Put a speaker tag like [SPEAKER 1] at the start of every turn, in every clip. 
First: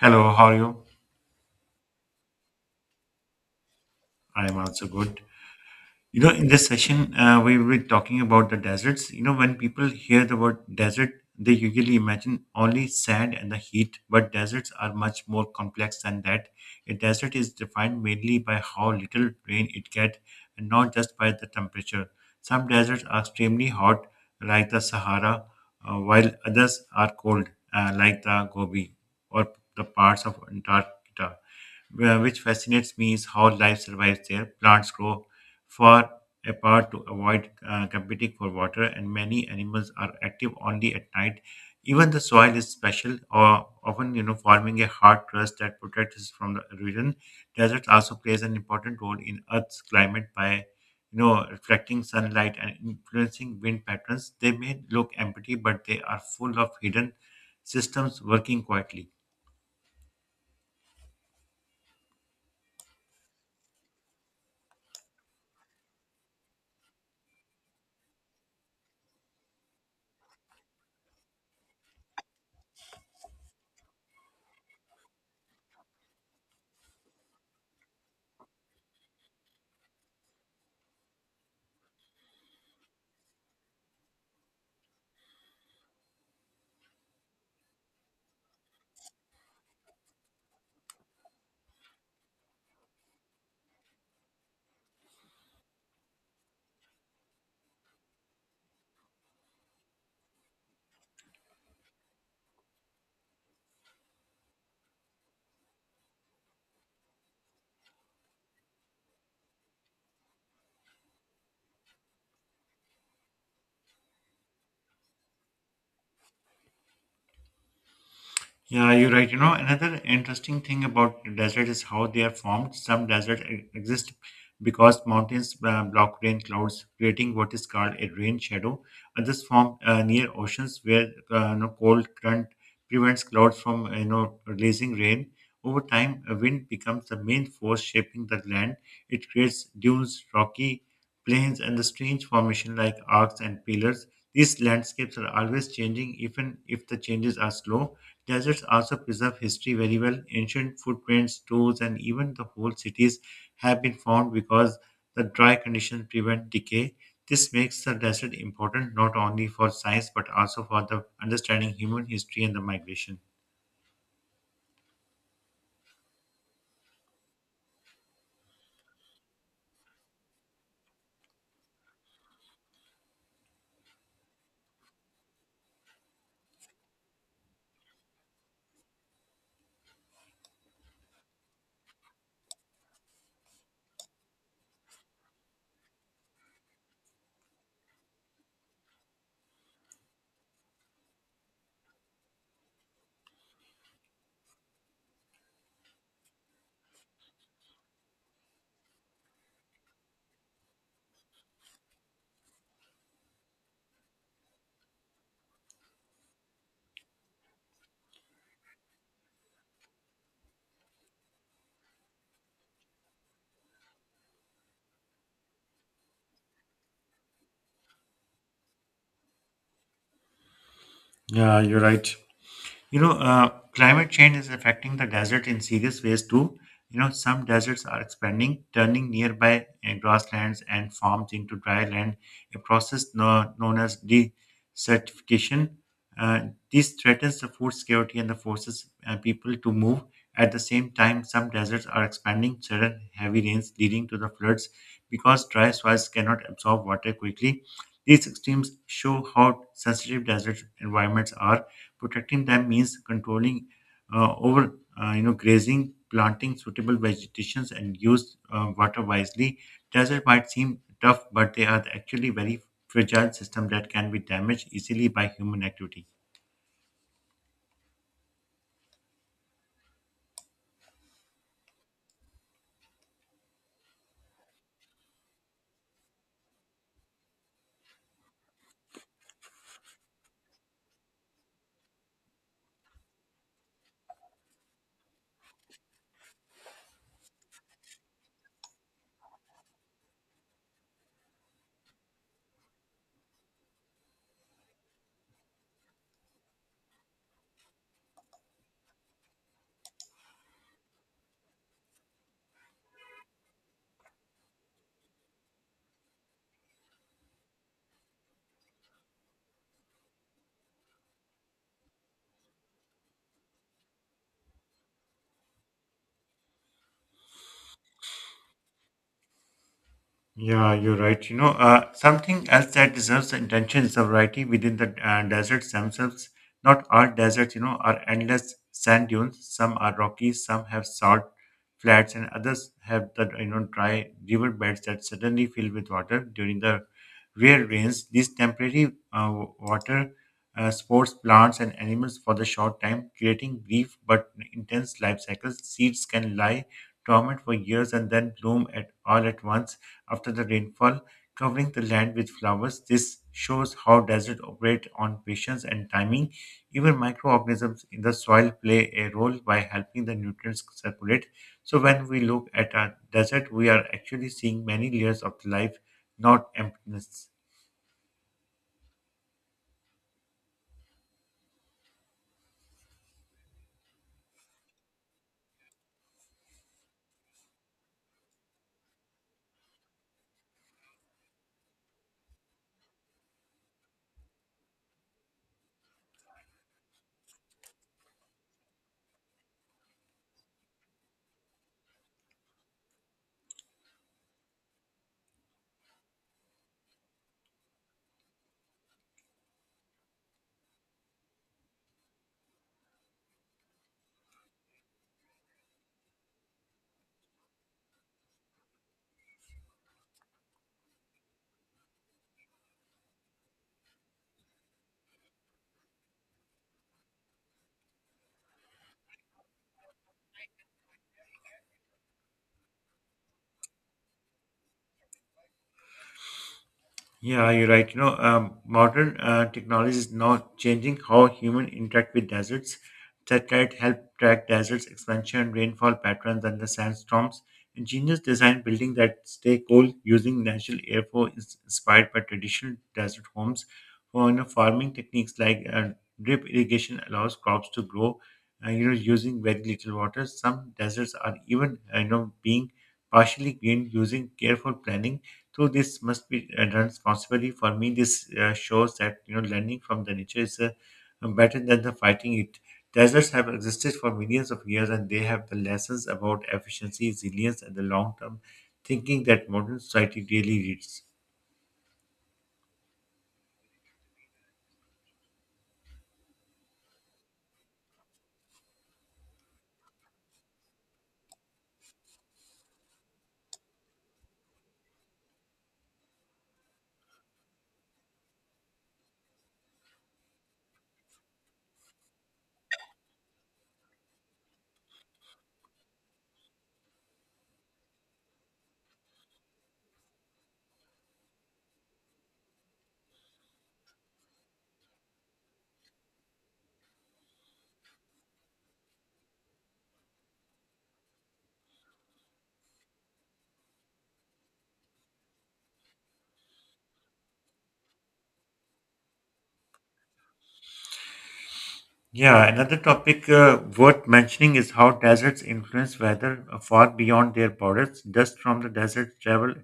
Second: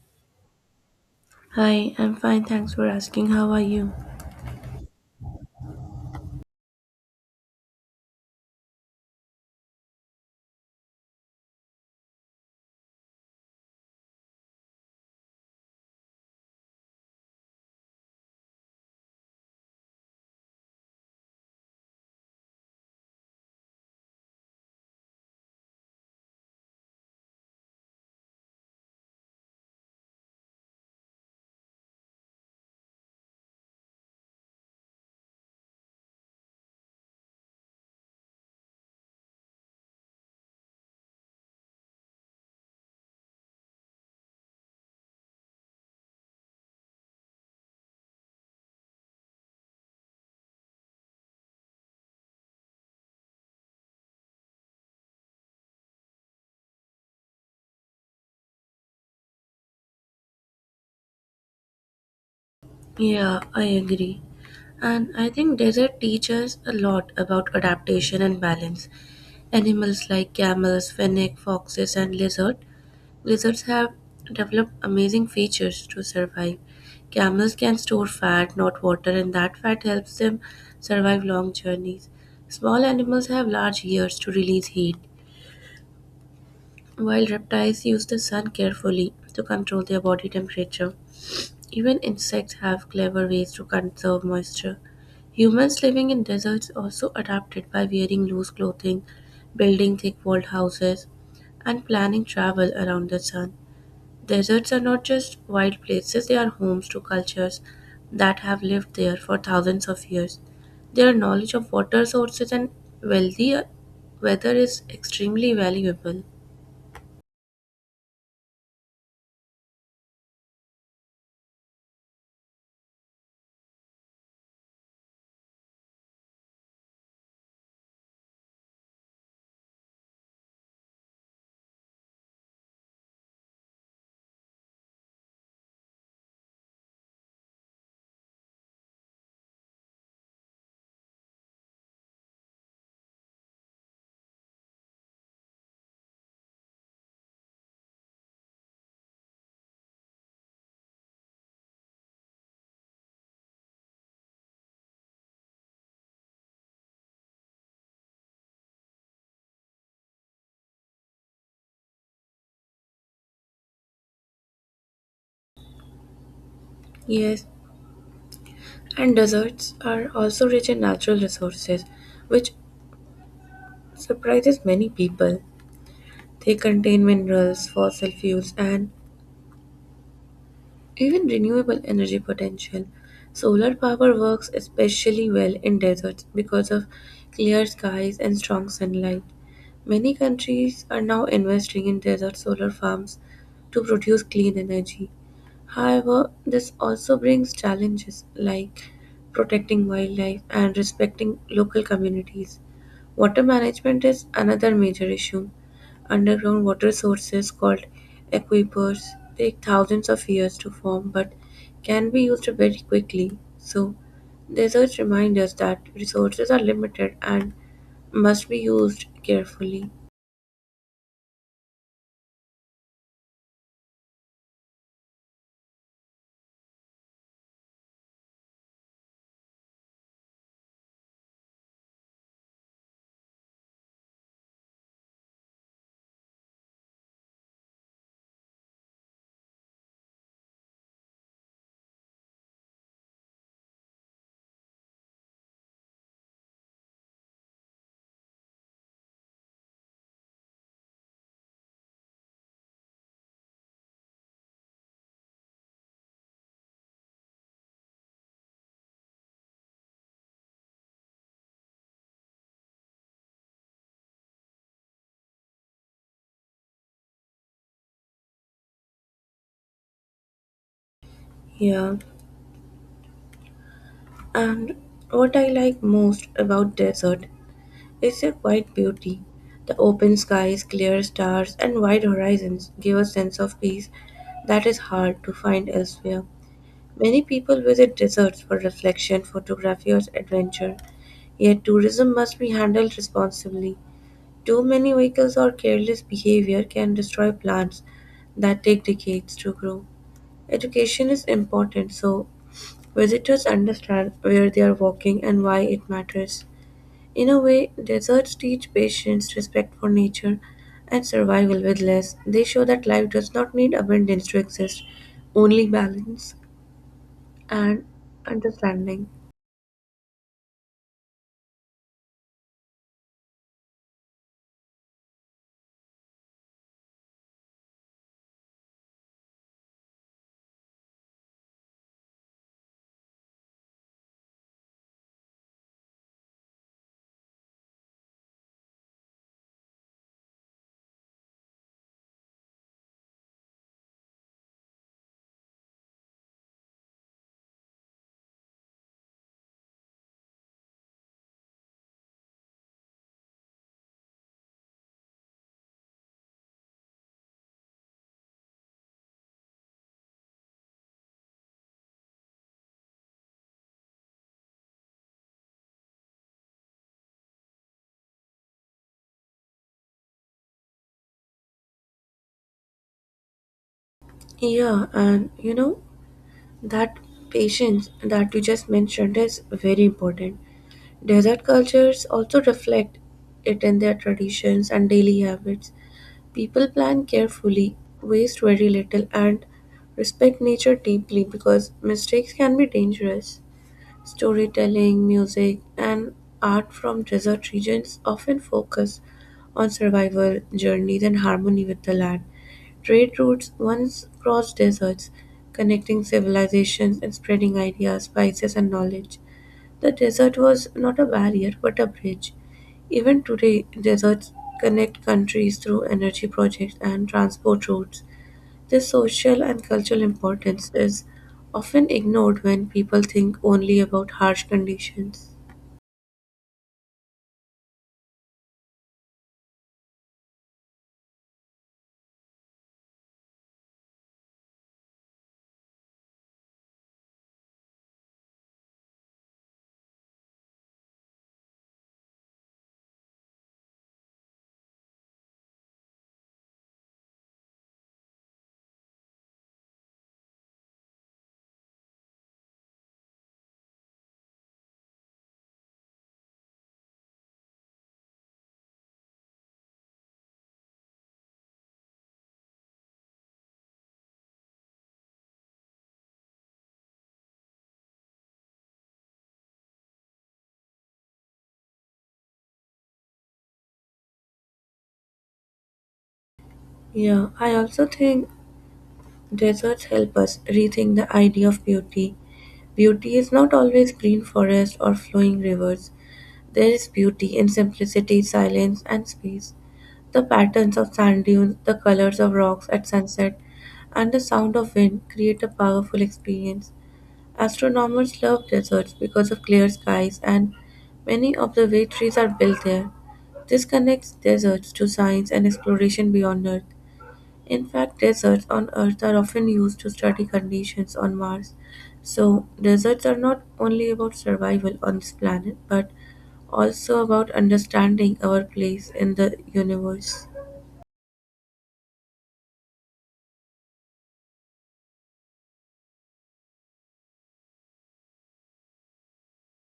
[SPEAKER 1] Hello, how are you?
[SPEAKER 2] Hi, I'm fine. Thanks for asking. How are you?
[SPEAKER 1] I am also good. In this session, we will be talking about the deserts. You know, when people hear the word desert, they usually imagine only sand and the heat, but deserts are much more complex than that. A desert is defined mainly by how little rain it gets and not just by the temperature. Some deserts are extremely hot, like the Sahara, while others are cold, like the Gobi or the parts of Antarctica. Which fascinates me is how life survives there. Plants grow far apart to avoid competing for water, and many animals are active only at night. Even the soil is special, or often forming a hard crust that protects us from the erosion. Desert also plays an important role in Earth's climate by reflecting sunlight and influencing wind patterns. They may look empty, but they are full of hidden systems working quietly.
[SPEAKER 2] Yeah, I agree. And I think desert teaches a lot about adaptation and balance. Animals like camels, fennec, foxes, and lizard. Lizards have developed amazing features to survive. Camels can store fat, not water, and that fat helps them survive long journeys. Small animals have large ears to release heat, while reptiles use the sun carefully to control their body temperature. Even insects have clever ways to conserve moisture. Humans living in deserts also adapted by wearing loose clothing, building thick walled houses, and planning travel around the sun. Deserts are not just wild places, they are homes to cultures that have lived there for thousands of years. Their knowledge of water sources and wealthy weather is extremely valuable.
[SPEAKER 1] Yeah, you're right. You know, another interesting thing about the desert is how they are formed. Some deserts exist because mountains block rain clouds, creating what is called a rain shadow. Others form near oceans where you know, cold current prevents clouds from releasing rain. Over time, a wind becomes the main force shaping the land. It creates dunes, rocky plains, and the strange formation like arcs and pillars. These landscapes are always changing, even if the changes are slow. Deserts also preserve history very well. Ancient footprints, tools, and even the whole cities have been found because the dry conditions prevent decay. This makes the desert important not only for science but also for the understanding human history and the migration.
[SPEAKER 2] Yes, and deserts are also rich in natural resources, which surprises many people. They contain minerals, fossil fuels, and even renewable energy potential. Solar power works especially well in deserts because of clear skies and strong sunlight. Many countries are now investing in desert solar farms to produce clean energy. However, this also brings challenges like protecting wildlife and respecting local communities. Water management is another major issue. Underground water sources called aquifers take thousands of years to form but can be used very quickly. So, deserts remind us that resources are limited and must be used carefully.
[SPEAKER 1] Yeah, you're right. Climate change is affecting the desert in serious ways too. You know, some deserts are expanding, turning nearby grasslands and farms into dry land, a process no, known as desertification. Uh, this threatens the food security and the forces people to move. At the same time, some deserts are expanding, sudden heavy rains leading to the floods because dry soils cannot absorb water quickly. These extremes show how sensitive desert environments are. Protecting them means controlling over grazing, planting suitable vegetations, and use water wisely. Desert might seem tough, but they are actually very fragile system that can be damaged easily by human activity.
[SPEAKER 2] Yeah. And what I like most about desert is their quiet beauty. The open skies, clear stars, and wide horizons give a sense of peace that is hard to find elsewhere. Many people visit deserts for reflection, photography, or adventure, yet tourism must be handled responsibly. Too many vehicles or careless behavior can destroy plants that take decades to grow. Education is important so visitors understand where they are walking and why it matters. In a way, deserts teach patience, respect for nature, and survival with less. They show that life does not need abundance to exist, only balance and understanding.
[SPEAKER 1] Yeah, you're right. Something else that deserves the attention is the variety within the deserts themselves. Not all deserts, you know, are endless sand dunes. Some are rocky, some have salt flats, and others have the dry river beds that suddenly fill with water during the rare rains. These temporary water sports plants and animals for the short time, creating brief but intense life cycles. Seeds can lie dormant for years and then bloom at all at once after the rainfall, covering the land with flowers. This shows how desert operate on patience and timing. Even microorganisms in the soil play a role by helping the nutrients circulate. So when we look at a desert, we are actually seeing many layers of life, not emptiness.
[SPEAKER 2] Yeah, and you know, that patience that you just mentioned is very important. Desert cultures also reflect it in their traditions and daily habits. People plan carefully, waste very little, and respect nature deeply because mistakes can be dangerous. Storytelling, music, and art from desert regions often focus on survival journeys and harmony with the land. Trade routes once crossed deserts, connecting civilizations and spreading ideas, spices, and knowledge. The desert was not a barrier but a bridge. Even today, deserts connect countries through energy projects and transport routes. This social and cultural importance is often ignored when people think only about harsh conditions.
[SPEAKER 1] Yeah, you're right. Modern technology is now changing how human interact with deserts. Satellite help track deserts expansion, rainfall patterns, and the sandstorms. Ingenious design building that stay cool using natural airflow is inspired by traditional desert homes. For you know, farming techniques like drip irrigation allows crops to grow, you know, using very little water. Some deserts are even, you know, being partially green using careful planning so this must be done responsibly. For me, this shows that you know learning from the nature is better than the fighting it. Deserts have existed for millions of years, and they have the lessons about efficiency, resilience, and the long-term thinking that modern society really needs.
[SPEAKER 2] Yeah, I also think deserts help us rethink the idea of beauty. Beauty is not always green forests or flowing rivers. There is beauty in simplicity, silence, and space. The patterns of sand dunes, the colors of rocks at sunset, and the sound of wind create a powerful experience. Astronomers love deserts because of clear skies, and many observatories are built there. This connects deserts to science and exploration beyond Earth. In fact, deserts on Earth are often used to study conditions on Mars. So, deserts are not only about survival on this planet, but also about understanding our place in the universe.
[SPEAKER 1] Yeah, another topic worth mentioning is how deserts influence weather far beyond their borders. Dust from the deserts travel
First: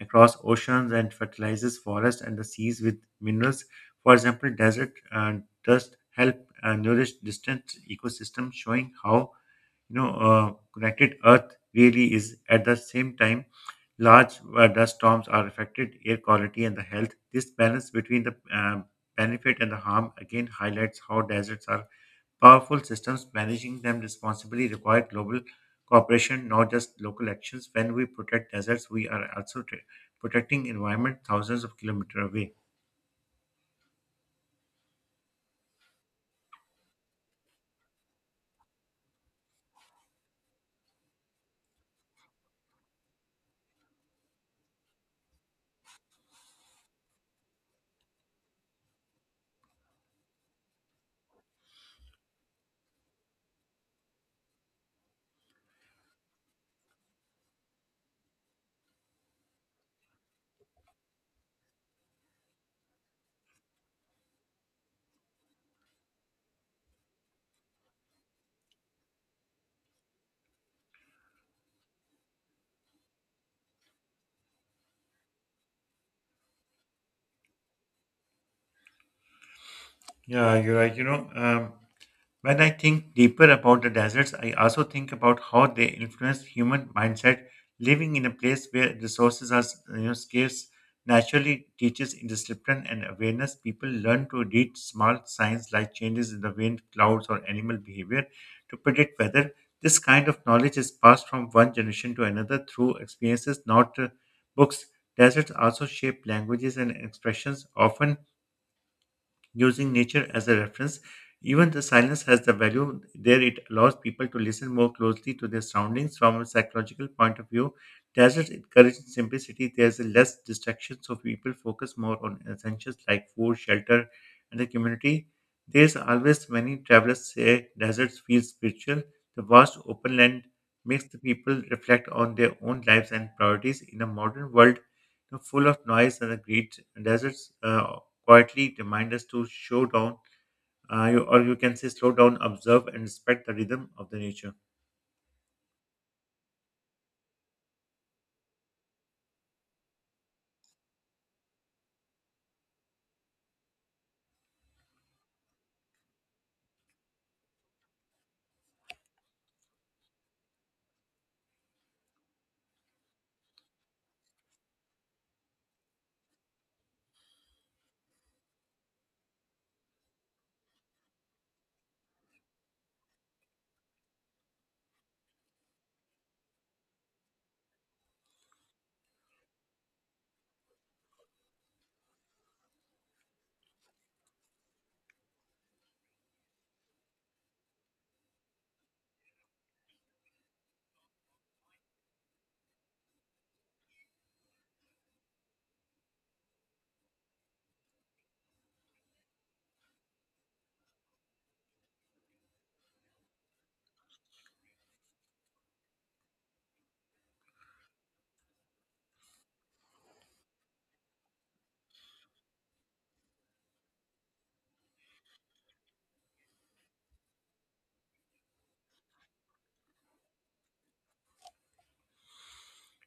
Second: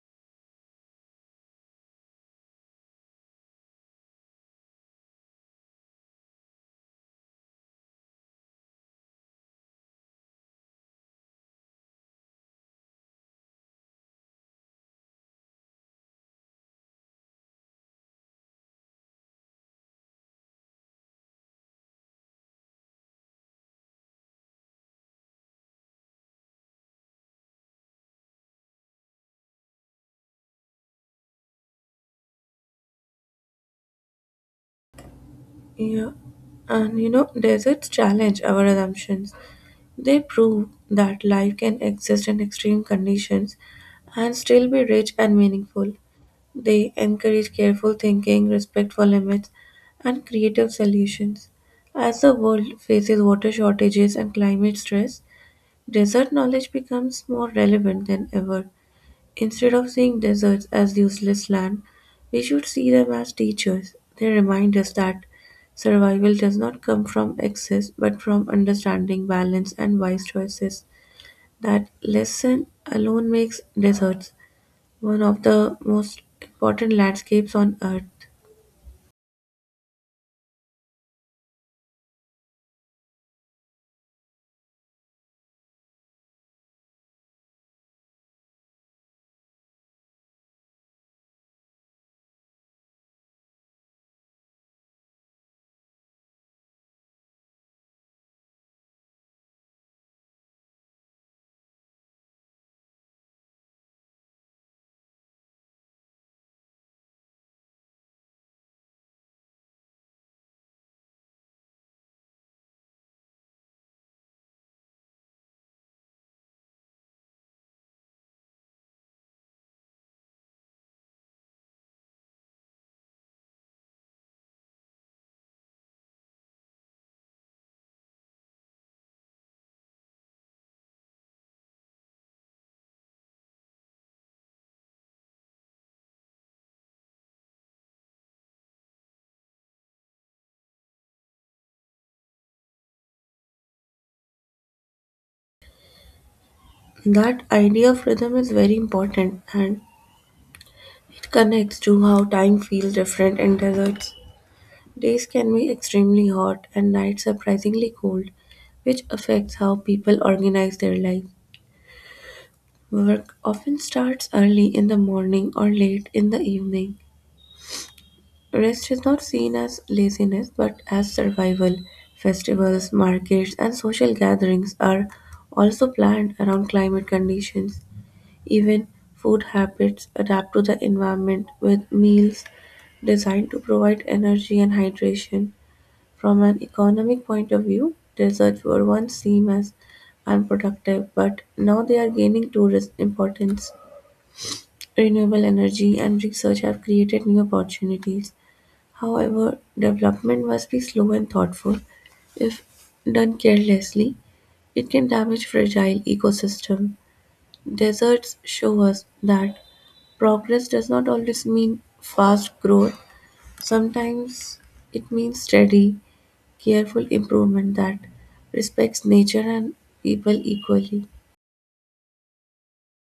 [SPEAKER 1] across oceans and fertilizes forests and the seas with minerals. For example, desert dust help nourish distant ecosystems, showing how connected Earth really is. At the same time, large dust storms are affected air quality and the health. This balance between the benefit and the harm again highlights how deserts are powerful systems managing them responsibly require global cooperation, not just local actions. When we protect deserts, we are also protecting environment thousands of kilometers away.
[SPEAKER 2] Yeah, and you know, deserts challenge our assumptions. They prove that life can exist in extreme conditions and still be rich and meaningful. They encourage careful thinking, respect for limits, and creative solutions. As the world faces water shortages and climate stress, desert knowledge becomes more relevant than ever. Instead of seeing deserts as useless land, we should see them as teachers. They remind us that survival does not come from excess, but from understanding balance and wise choices. That lesson alone makes deserts one of the most important landscapes on earth.
[SPEAKER 1] Yeah, you're right. When I think deeper about the deserts, I also think about how they influence human mindset. Living in a place where resources are scarce naturally teaches discipline and awareness. People learn to read small signs like changes in the wind, clouds, or animal behavior to predict weather. This kind of knowledge is passed from one generation to another through experiences, not books. Deserts also shape languages and expressions, often using nature as a reference. Even the silence has the value there, it allows people to listen more closely to their surroundings from a psychological point of view. Deserts encourage simplicity, there's a less distraction, so people focus more on essentials like food, shelter, and the community. There's always many travelers say deserts feel spiritual. The vast open land makes the people reflect on their own lives and priorities in a modern world full of noise and the greed. Deserts quietly remind us to show down, or you can say slow down, observe, and respect the rhythm of the nature.
[SPEAKER 2] That idea of rhythm is very important and it connects to how time feels different in deserts. Days can be extremely hot and nights surprisingly cold, which affects how people organize their life. Work often starts early in the morning or late in the evening. Rest is not seen as laziness but as survival. Festivals, markets, and social gatherings are also planned around climate conditions. Even food habits adapt to the environment with meals designed to provide energy and hydration. From an economic point of view, deserts were once seen as unproductive, but now they are gaining tourist importance. Renewable energy and research have created new opportunities. However, development must be slow and thoughtful. If done carelessly, it can damage fragile ecosystem. Deserts show us that progress does not always mean fast growth. Sometimes it means steady, careful improvement that respects nature and people equally.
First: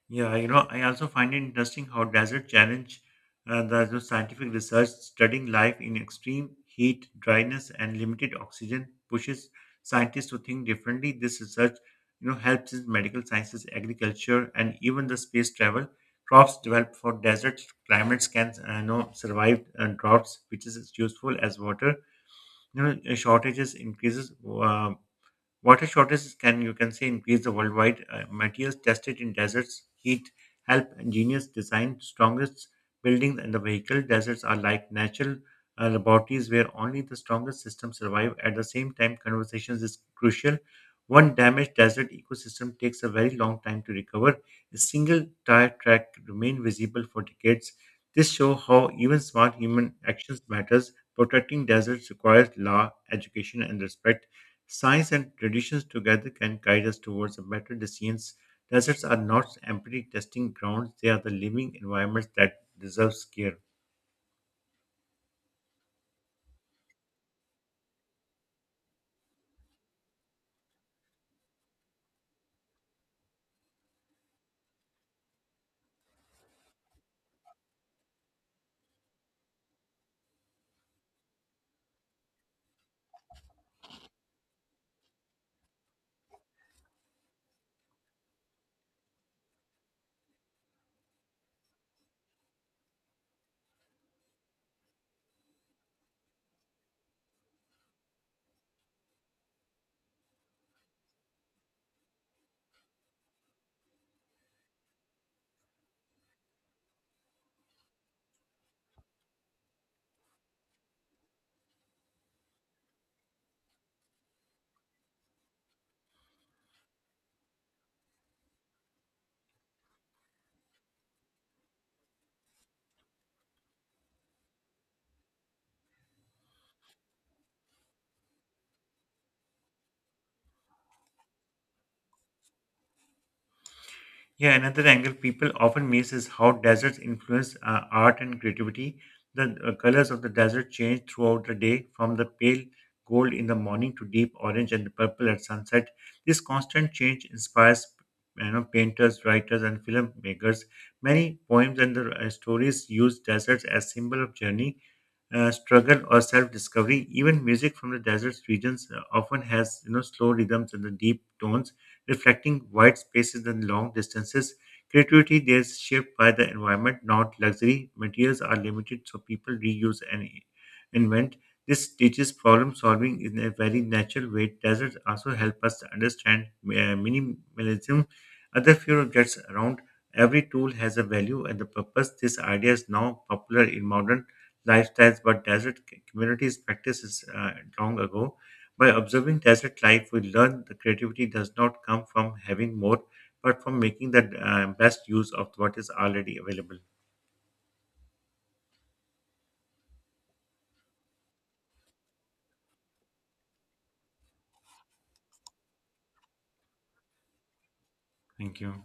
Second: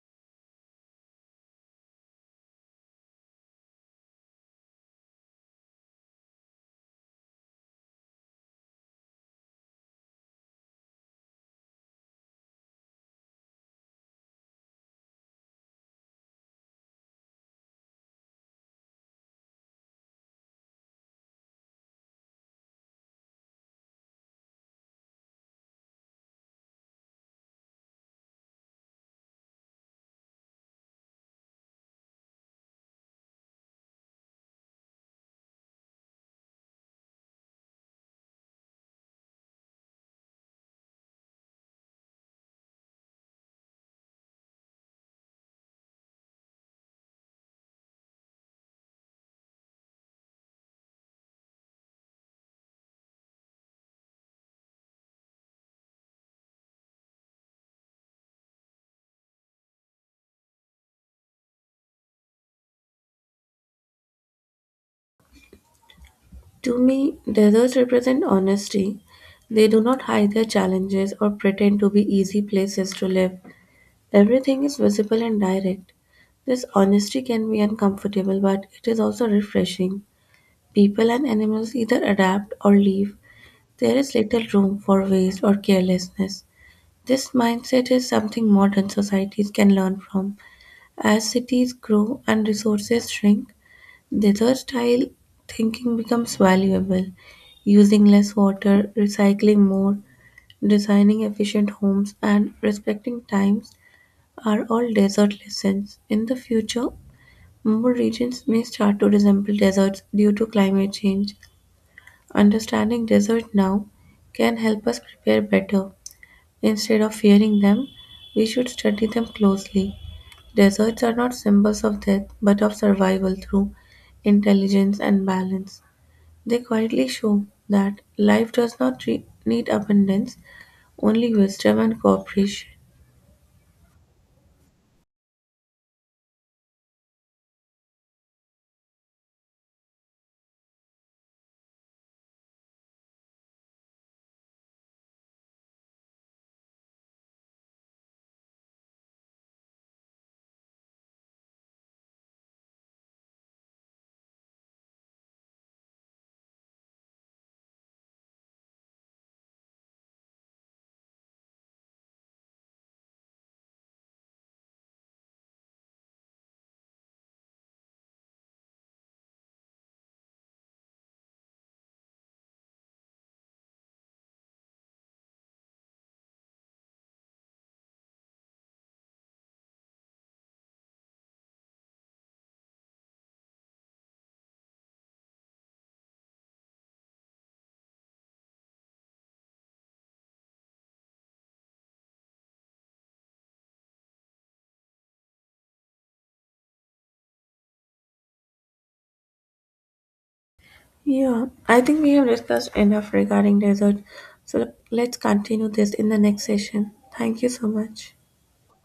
[SPEAKER 1] Yeah, you know, I also find it interesting how desert challenge the scientific research studying life in extreme heat, dryness, and limited oxygen pushes scientists to think differently. This research, you know, helps in medical sciences, agriculture, and even the space travel. Crops developed for desert climates can, you know, survive droughts, which is useful as water shortages increases water shortages can, you can say, increase the worldwide materials tested in deserts. Heat help ingenious design strongest buildings and the vehicle. Deserts are like natural laboratories where only the strongest systems survive. At the same time, conversations is crucial. One damaged desert ecosystem takes a very long time to recover. A single tire track remain visible for decades. This show how even smart human actions matters. Protecting deserts requires law, education, and respect. Science and traditions together can guide us towards a better decisions. Deserts are not empty testing grounds, they are the living environments that deserve care.
[SPEAKER 2] To me, deserts represent honesty. They do not hide their challenges or pretend to be easy places to live. Everything is visible and direct. This honesty can be uncomfortable, but it is also refreshing. People and animals either adapt or leave. There is little room for waste or carelessness. This mindset is something modern societies can learn from. As cities grow and resources shrink, desert-style thinking becomes valuable, using less water, recycling more, designing efficient homes, and respecting times are all desert lessons. In the future, more regions may start to resemble deserts due to climate change. Understanding desert now can help us prepare better. Instead of fearing them, we should study them closely. Deserts are not symbols of death but of survival through intelligence and balance. They quietly show that life does not need abundance, only wisdom and cooperation.
[SPEAKER 1] Yeah, another angle people often miss is how deserts influence art and creativity. The colors of the desert change throughout the day, from the pale gold in the morning to deep orange and purple at sunset. This constant change inspires painters, writers, and filmmakers. Many poems and the, stories use deserts as symbol of journey, struggle, or self-discovery. Even music from the desert regions often has slow rhythms and the deep tones reflecting wide spaces and long distances. Creativity there is shaped by the environment, not luxury. Materials are limited, so people reuse and invent. This teaches problem solving in a very natural way. Deserts also help us to understand minimalism. Other few objects around every tool has a value and a purpose. This idea is now popular in modern lifestyles, but desert communities practices long ago. By observing desert life, we learn that creativity does not come from having more, but from making the best use of what is already available.
[SPEAKER 2] Yeah, I think we have discussed enough regarding desert. So let's continue this in the next session. Thank you so much.
[SPEAKER 1] Thank you.